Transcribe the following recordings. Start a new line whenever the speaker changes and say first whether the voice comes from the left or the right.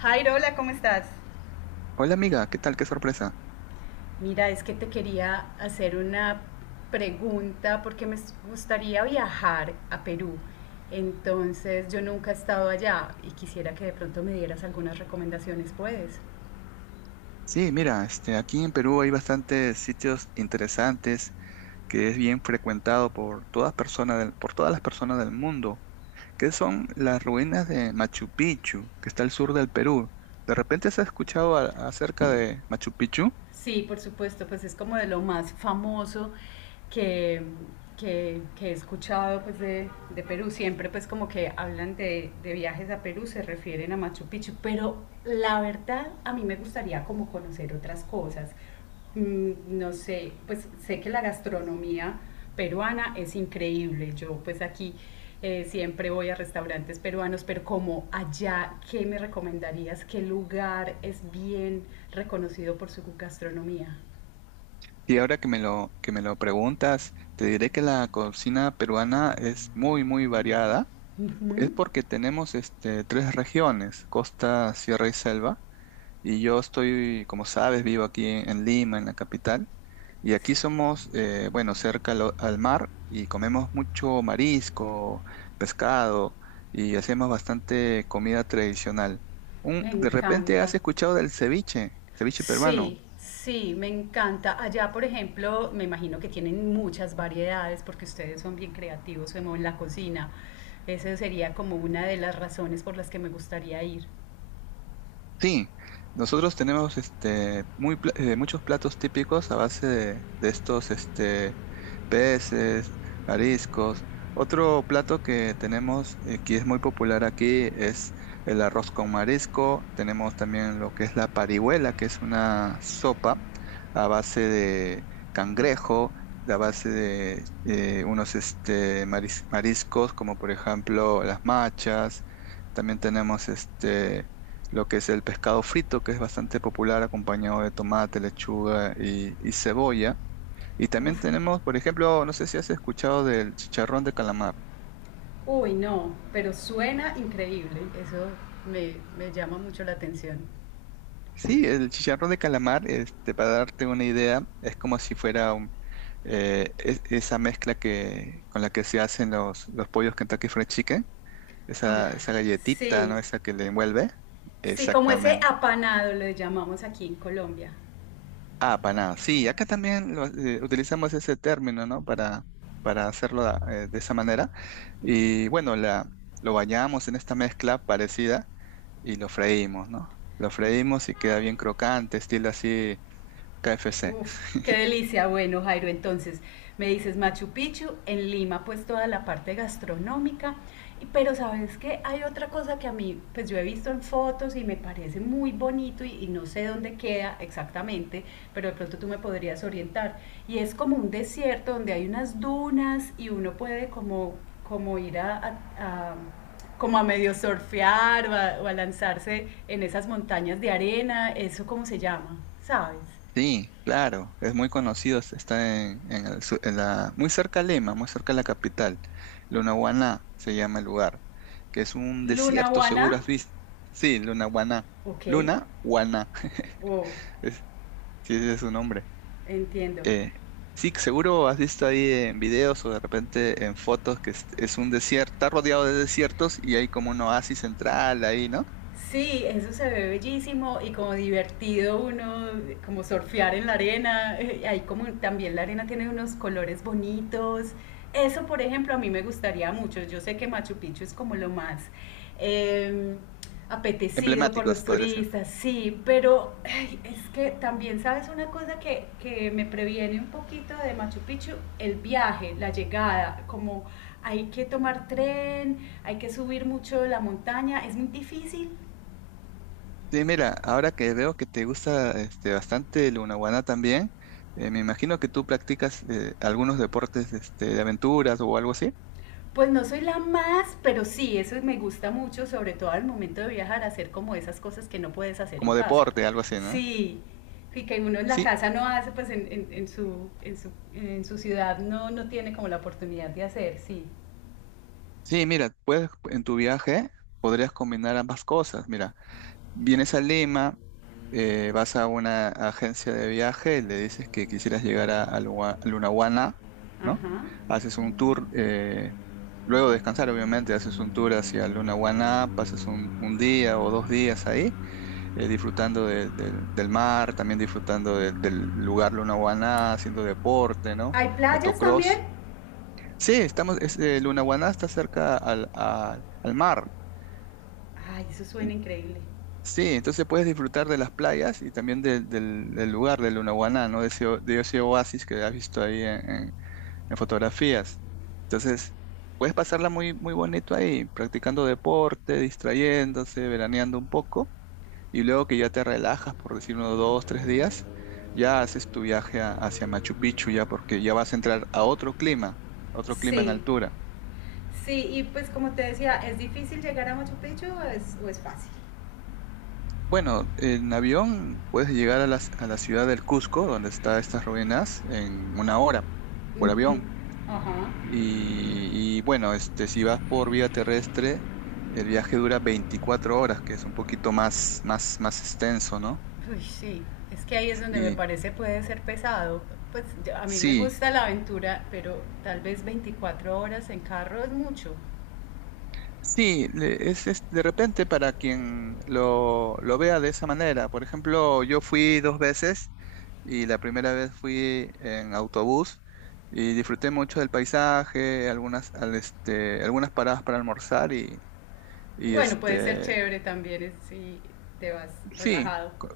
left: Jairo, hola, ¿cómo estás?
right: Hola amiga, ¿qué tal? Qué sorpresa.
left: Mira, es que te quería hacer una pregunta porque me gustaría viajar a Perú. Entonces, yo nunca he estado allá y quisiera que de pronto me dieras algunas recomendaciones, ¿puedes?
right: Sí, mira, aquí en Perú hay bastantes sitios interesantes que es bien frecuentado por todas las personas del mundo, que son las ruinas de Machu Picchu, que está al sur del Perú. ¿De repente has escuchado acerca de Machu Picchu?
left: Sí, por supuesto. Pues es como de lo más famoso que, que he escuchado pues de Perú. Siempre pues como que hablan de viajes a Perú, se refieren a Machu Picchu, pero la verdad a mí me gustaría como conocer otras cosas. No sé, pues sé que la gastronomía peruana es increíble. Yo pues aquí siempre voy a restaurantes peruanos, pero como allá, ¿qué me recomendarías? ¿Qué lugar es bien reconocido por su gastronomía?
right: Y ahora que me lo preguntas, te diré que la cocina peruana es muy, muy variada. Es
left: Ujú,
right: porque tenemos tres regiones, costa, sierra y selva. Y yo estoy, como sabes, vivo aquí en Lima, en la capital. Y aquí
left: sí,
right: somos, bueno, cerca al mar y comemos mucho marisco, pescado y hacemos bastante comida tradicional.
left: me
right: ¿De repente
left: encanta.
right: has escuchado del ceviche peruano?
left: Sí, sí, me encanta. Allá, por ejemplo, me imagino que tienen muchas variedades porque ustedes son bien creativos como en la cocina. Esa sería como una de las razones por las que me gustaría ir.
right: Sí, nosotros tenemos muchos platos típicos a base de estos peces, mariscos. Otro plato que tenemos que es muy popular aquí es el arroz con marisco. Tenemos también lo que es la parihuela, que es una sopa a base de cangrejo, a base de unos mariscos como por ejemplo las machas. También tenemos lo que es el pescado frito, que es bastante popular acompañado de tomate, lechuga y cebolla. Y también
left: Uf.
right: tenemos, por ejemplo, no sé si has escuchado del chicharrón de calamar.
left: Uy, no, pero suena increíble. Eso me llama mucho la atención.
right: Sí, el chicharrón de calamar, para darte una idea, es como si fuera esa mezcla con la que se hacen los pollos Kentucky Fried Chicken,
left: Ah,
right: esa galletita, ¿no?
left: sí,
right: Esa que le envuelve.
left: sí, como ese
right: Exactamente.
left: apanado lo llamamos aquí en Colombia.
right: Ah, paná. Sí, acá también utilizamos ese término, ¿no? Para hacerlo de esa manera. Y bueno, lo bañamos en esta mezcla parecida y lo freímos, ¿no? Lo freímos y queda bien crocante, estilo así KFC.
left: Uf, qué delicia. Bueno, Jairo, entonces me dices Machu Picchu, en Lima pues toda la parte gastronómica, pero sabes que hay otra cosa que a mí pues yo he visto en fotos y me parece muy bonito y no sé dónde queda exactamente, pero de pronto tú me podrías orientar. Y es como un desierto donde hay unas dunas y uno puede como ir a como a medio surfear o a lanzarse en esas montañas de arena. Eso, ¿cómo se llama, sabes?
right: Sí, claro, es muy conocido, está en el su- en la, muy cerca a Lima, muy cerca a la capital. Lunahuaná se llama el lugar, que es un desierto,
left: Lunawana,
right: seguro has visto. Sí, Lunahuaná.
left: ok,
right: Luna, Guaná.
left: wow,
right: Sí, ese es su nombre.
left: entiendo.
right: Eh, sí, seguro has visto ahí en videos o de repente en fotos que es un desierto, está rodeado de desiertos y hay como un oasis central ahí, ¿no?
left: Sí, eso se ve bellísimo y como divertido uno, como surfear en la arena. Ahí como también la arena tiene unos colores bonitos. Eso, por ejemplo, a mí me gustaría mucho. Yo sé que Machu Picchu es como lo más eh, apetecido por
right: Emblemáticos,
left: los
right: podría ser.
left: turistas, sí, pero ay, es que también sabes una cosa que me previene un poquito de Machu Picchu, el viaje, la llegada. Como hay que tomar tren, hay que subir mucho la montaña, es muy difícil.
right: Sí, mira, ahora que veo que te gusta bastante el Lunahuaná también, me imagino que tú practicas algunos deportes de aventuras o algo así,
left: Pues no soy la más, pero sí, eso me gusta mucho, sobre todo al momento de viajar, hacer como esas cosas que no puedes hacer en
right: como
left: casa.
right: deporte, algo así, ¿no?
left: Sí, y que uno en la
right: Sí,
left: casa no hace, pues en su ciudad no, no tiene como la oportunidad de hacer, sí.
right: sí, mira, puedes en tu viaje podrías combinar ambas cosas, mira. Vienes a Lima, vas a una agencia de viaje, le dices que quisieras llegar a Lunahuana, ¿no?
left: Ajá.
right: Haces un tour, luego de descansar, obviamente, haces un tour hacia Lunahuana, pasas un día o dos días ahí, disfrutando del mar, también disfrutando del lugar Lunahuana, haciendo deporte, ¿no?
left: ¿Hay playas
right: Motocross.
left: también?
right: Sí, Lunahuaná está cerca al mar.
left: Ay, eso suena increíble.
right: Sí, entonces puedes disfrutar de las playas y también del lugar, de Lunahuaná, ¿no? De ese oasis que has visto ahí en fotografías. Entonces, puedes pasarla muy, muy bonito ahí, practicando deporte, distrayéndose, veraneando un poco, y luego que ya te relajas, por decir unos dos, tres días, ya haces tu viaje hacia Machu Picchu, ya porque ya vas a entrar a otro clima en
left: Sí,
right: altura.
left: sí, y pues como te decía, ¿es difícil llegar a Machu Picchu o es fácil?
right: Bueno, en avión puedes llegar a la ciudad del Cusco, donde están estas ruinas, en una hora por
left: Ujú.
right: avión.
left: Ajá.
right: Y bueno, si vas por vía terrestre, el viaje dura 24 horas, que es un poquito más, más, más extenso, ¿no?
left: Uy, sí, es que ahí es donde me
right: Y
left: parece puede ser pesado. Pues a mí me
right: sí,
left: gusta la aventura, pero tal vez 24 horas en carro es mucho.
right: sí, es de repente para quien lo vea de esa manera. Por ejemplo, yo fui dos veces y la primera vez fui en autobús y disfruté mucho del paisaje, algunas paradas para almorzar y
left: Bueno, puede ser chévere también, si te vas
right: sí,
left: relajado.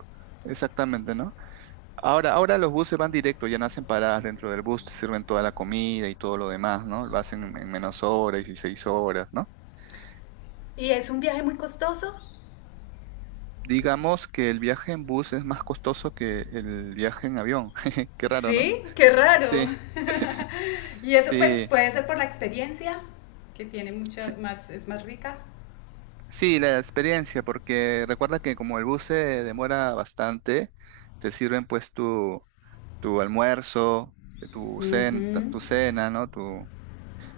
right: exactamente, ¿no? Ahora los buses van directo, ya no hacen paradas dentro del bus, te sirven toda la comida y todo lo demás, ¿no? Lo hacen en menos horas, 16 horas, ¿no?
left: ¿Y es un viaje muy costoso?
right: Digamos que el viaje en bus es más costoso que el viaje en avión. Qué raro, ¿no?
left: Sí, qué raro.
right: Sí,
left: Y eso pues
right: sí,
left: puede ser por la experiencia, que tiene mucha
right: sí,
left: más, es más rica.
right: sí, la experiencia, porque recuerda que como el bus se demora bastante, te sirven pues tu almuerzo, tu cen-
left: Ujú.
right: tu cena, ¿no? Tu,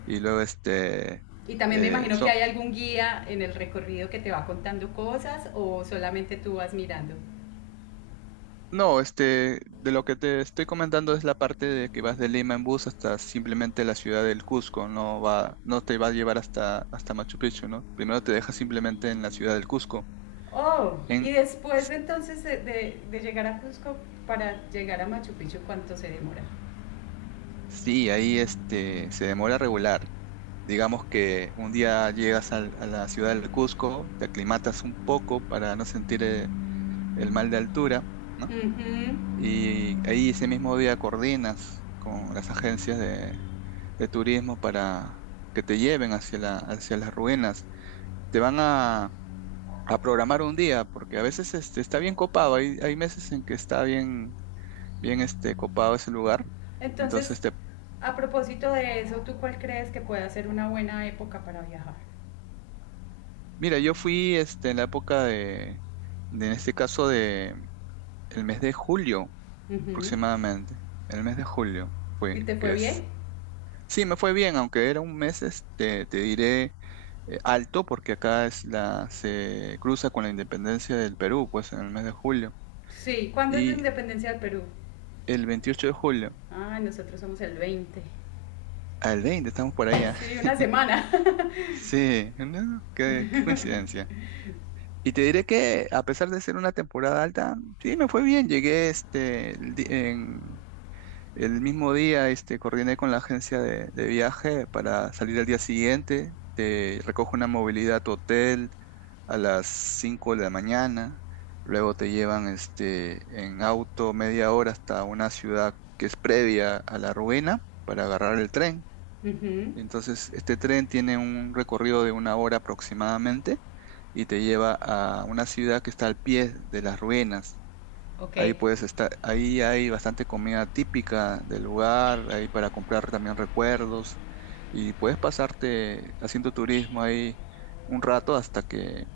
right: y luego este,
left: Y también me imagino que
right: son,
left: hay algún guía en el recorrido que te va contando cosas o solamente tú vas mirando.
right: No, de lo que te estoy comentando es la parte de que vas de Lima en bus hasta simplemente la ciudad del Cusco, no te va a llevar hasta Machu Picchu, ¿no? Primero te deja simplemente en la ciudad del Cusco.
left: Oh, y
right: En,
left: después
right: s-
left: entonces de llegar a Cusco para llegar a Machu Picchu, ¿cuánto se demora?
right: sí, ahí se demora regular. Digamos que un día llegas a la ciudad del Cusco, te aclimatas un poco para no sentir el mal de altura, ¿no?
left: Ujú.
right: Y ahí ese mismo día coordinas con las agencias de turismo para que te lleven hacia las ruinas. Te van a programar un día, porque a veces está bien copado. Hay meses en que está bien, bien copado ese lugar.
left: Entonces,
right: Entonces,
left: a propósito de eso, ¿tú cuál crees que puede ser una buena época para viajar?
right: mira, yo fui en la época de, en este caso, de el mes de julio
left: Ujú.
right: aproximadamente. El mes de julio fue,
left: ¿Y te fue
right: que
left: bien?
right: es sí, me fue bien, aunque era un mes, te diré alto, porque acá es se cruza con la independencia del Perú, pues en el mes de julio.
left: Sí, ¿cuándo es la
right: Y
left: independencia del Perú?
right: el 28 de julio,
left: Ah, nosotros somos el 20.
right: al 20, estamos por allá.
left: Sí, una semana.
right: Sí, ¿no? Qué coincidencia. Y te diré que a pesar de ser una temporada alta, sí, me fue bien. Llegué El mismo día, coordiné con la agencia de viaje para salir al día siguiente. Te recojo una movilidad a tu hotel a las 5 de la mañana. Luego te llevan, en auto media hora hasta una ciudad que es previa a la ruina para agarrar el tren.
left: Ujú.
right: Entonces, este tren tiene un recorrido de una hora aproximadamente y te lleva a una ciudad que está al pie de las ruinas.
left: Ok.
right: Ahí puedes estar, ahí hay bastante comida típica del lugar, ahí para comprar también recuerdos y puedes pasarte haciendo turismo ahí un rato hasta que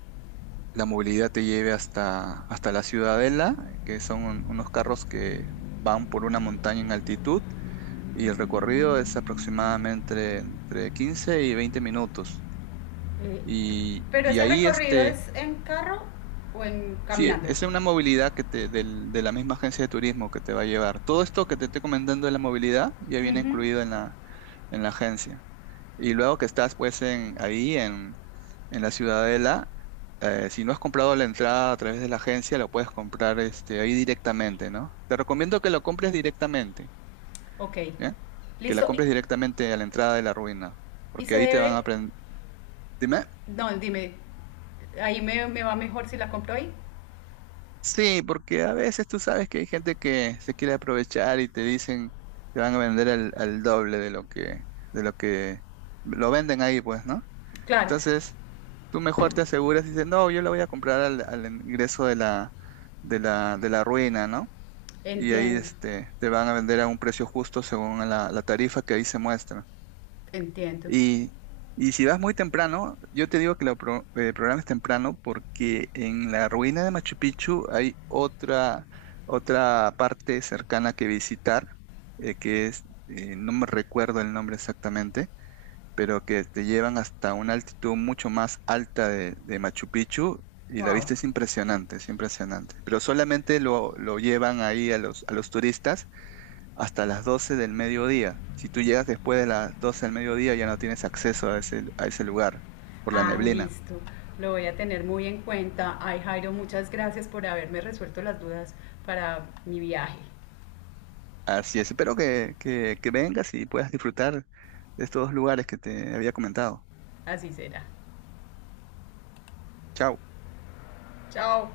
right: la movilidad te lleve hasta la Ciudadela, que son unos carros que van por una montaña en altitud y el recorrido es aproximadamente entre 15 y 20 minutos. Y,
left: Pero
right: y
left: ese
right: ahí
left: recorrido,
right: este...
left: ¿es en carro o en
right: Sí,
left: caminando?
right: esa es una movilidad que de la misma agencia de turismo que te va a llevar. Todo esto que te estoy comentando de la movilidad ya viene
left: Ujú.
right: incluido en la agencia. Y luego que estás pues en la Ciudadela, si no has comprado la entrada a través de la agencia, lo puedes comprar ahí directamente, ¿no? Te recomiendo que lo compres directamente,
left: Ok,
right: ¿ya? Que la
left: listo.
right: compres directamente a la entrada de la ruina,
left: Y
right: porque
left: se
right: ahí te van a
left: debe,
right: aprender.
left: no, dime, ahí me va mejor si la compro ahí.
right: Sí, porque a veces tú sabes que hay gente que se quiere aprovechar y te dicen, te van a vender al doble de lo que lo venden ahí, pues, ¿no?
left: Claro.
right: Entonces, tú mejor te aseguras y dices, no, yo le voy a comprar al ingreso de la ruina, ¿no? Y ahí
left: Entiendo,
right: te van a vender a un precio justo según la tarifa que ahí se muestra.
left: entiendo.
right: Y, y si vas muy temprano, yo te digo que lo programes temprano porque en la ruina de Machu Picchu hay otra parte cercana que visitar, no me recuerdo el nombre exactamente, pero que te llevan hasta una altitud mucho más alta de Machu Picchu y la
left: Wow.
right: vista es impresionante, es impresionante. Pero solamente lo llevan ahí a los turistas hasta las 12 del mediodía. Si tú llegas después de las 12 del mediodía, ya no tienes acceso a ese lugar por la
left: Ah,
right: neblina.
left: listo. Lo voy a tener muy en cuenta. Ay, Jairo, muchas gracias por haberme resuelto las dudas para mi viaje.
right: Así es, espero que vengas y puedas disfrutar de estos dos lugares que te había comentado.
left: Así será.
right: Chao.
left: Chao.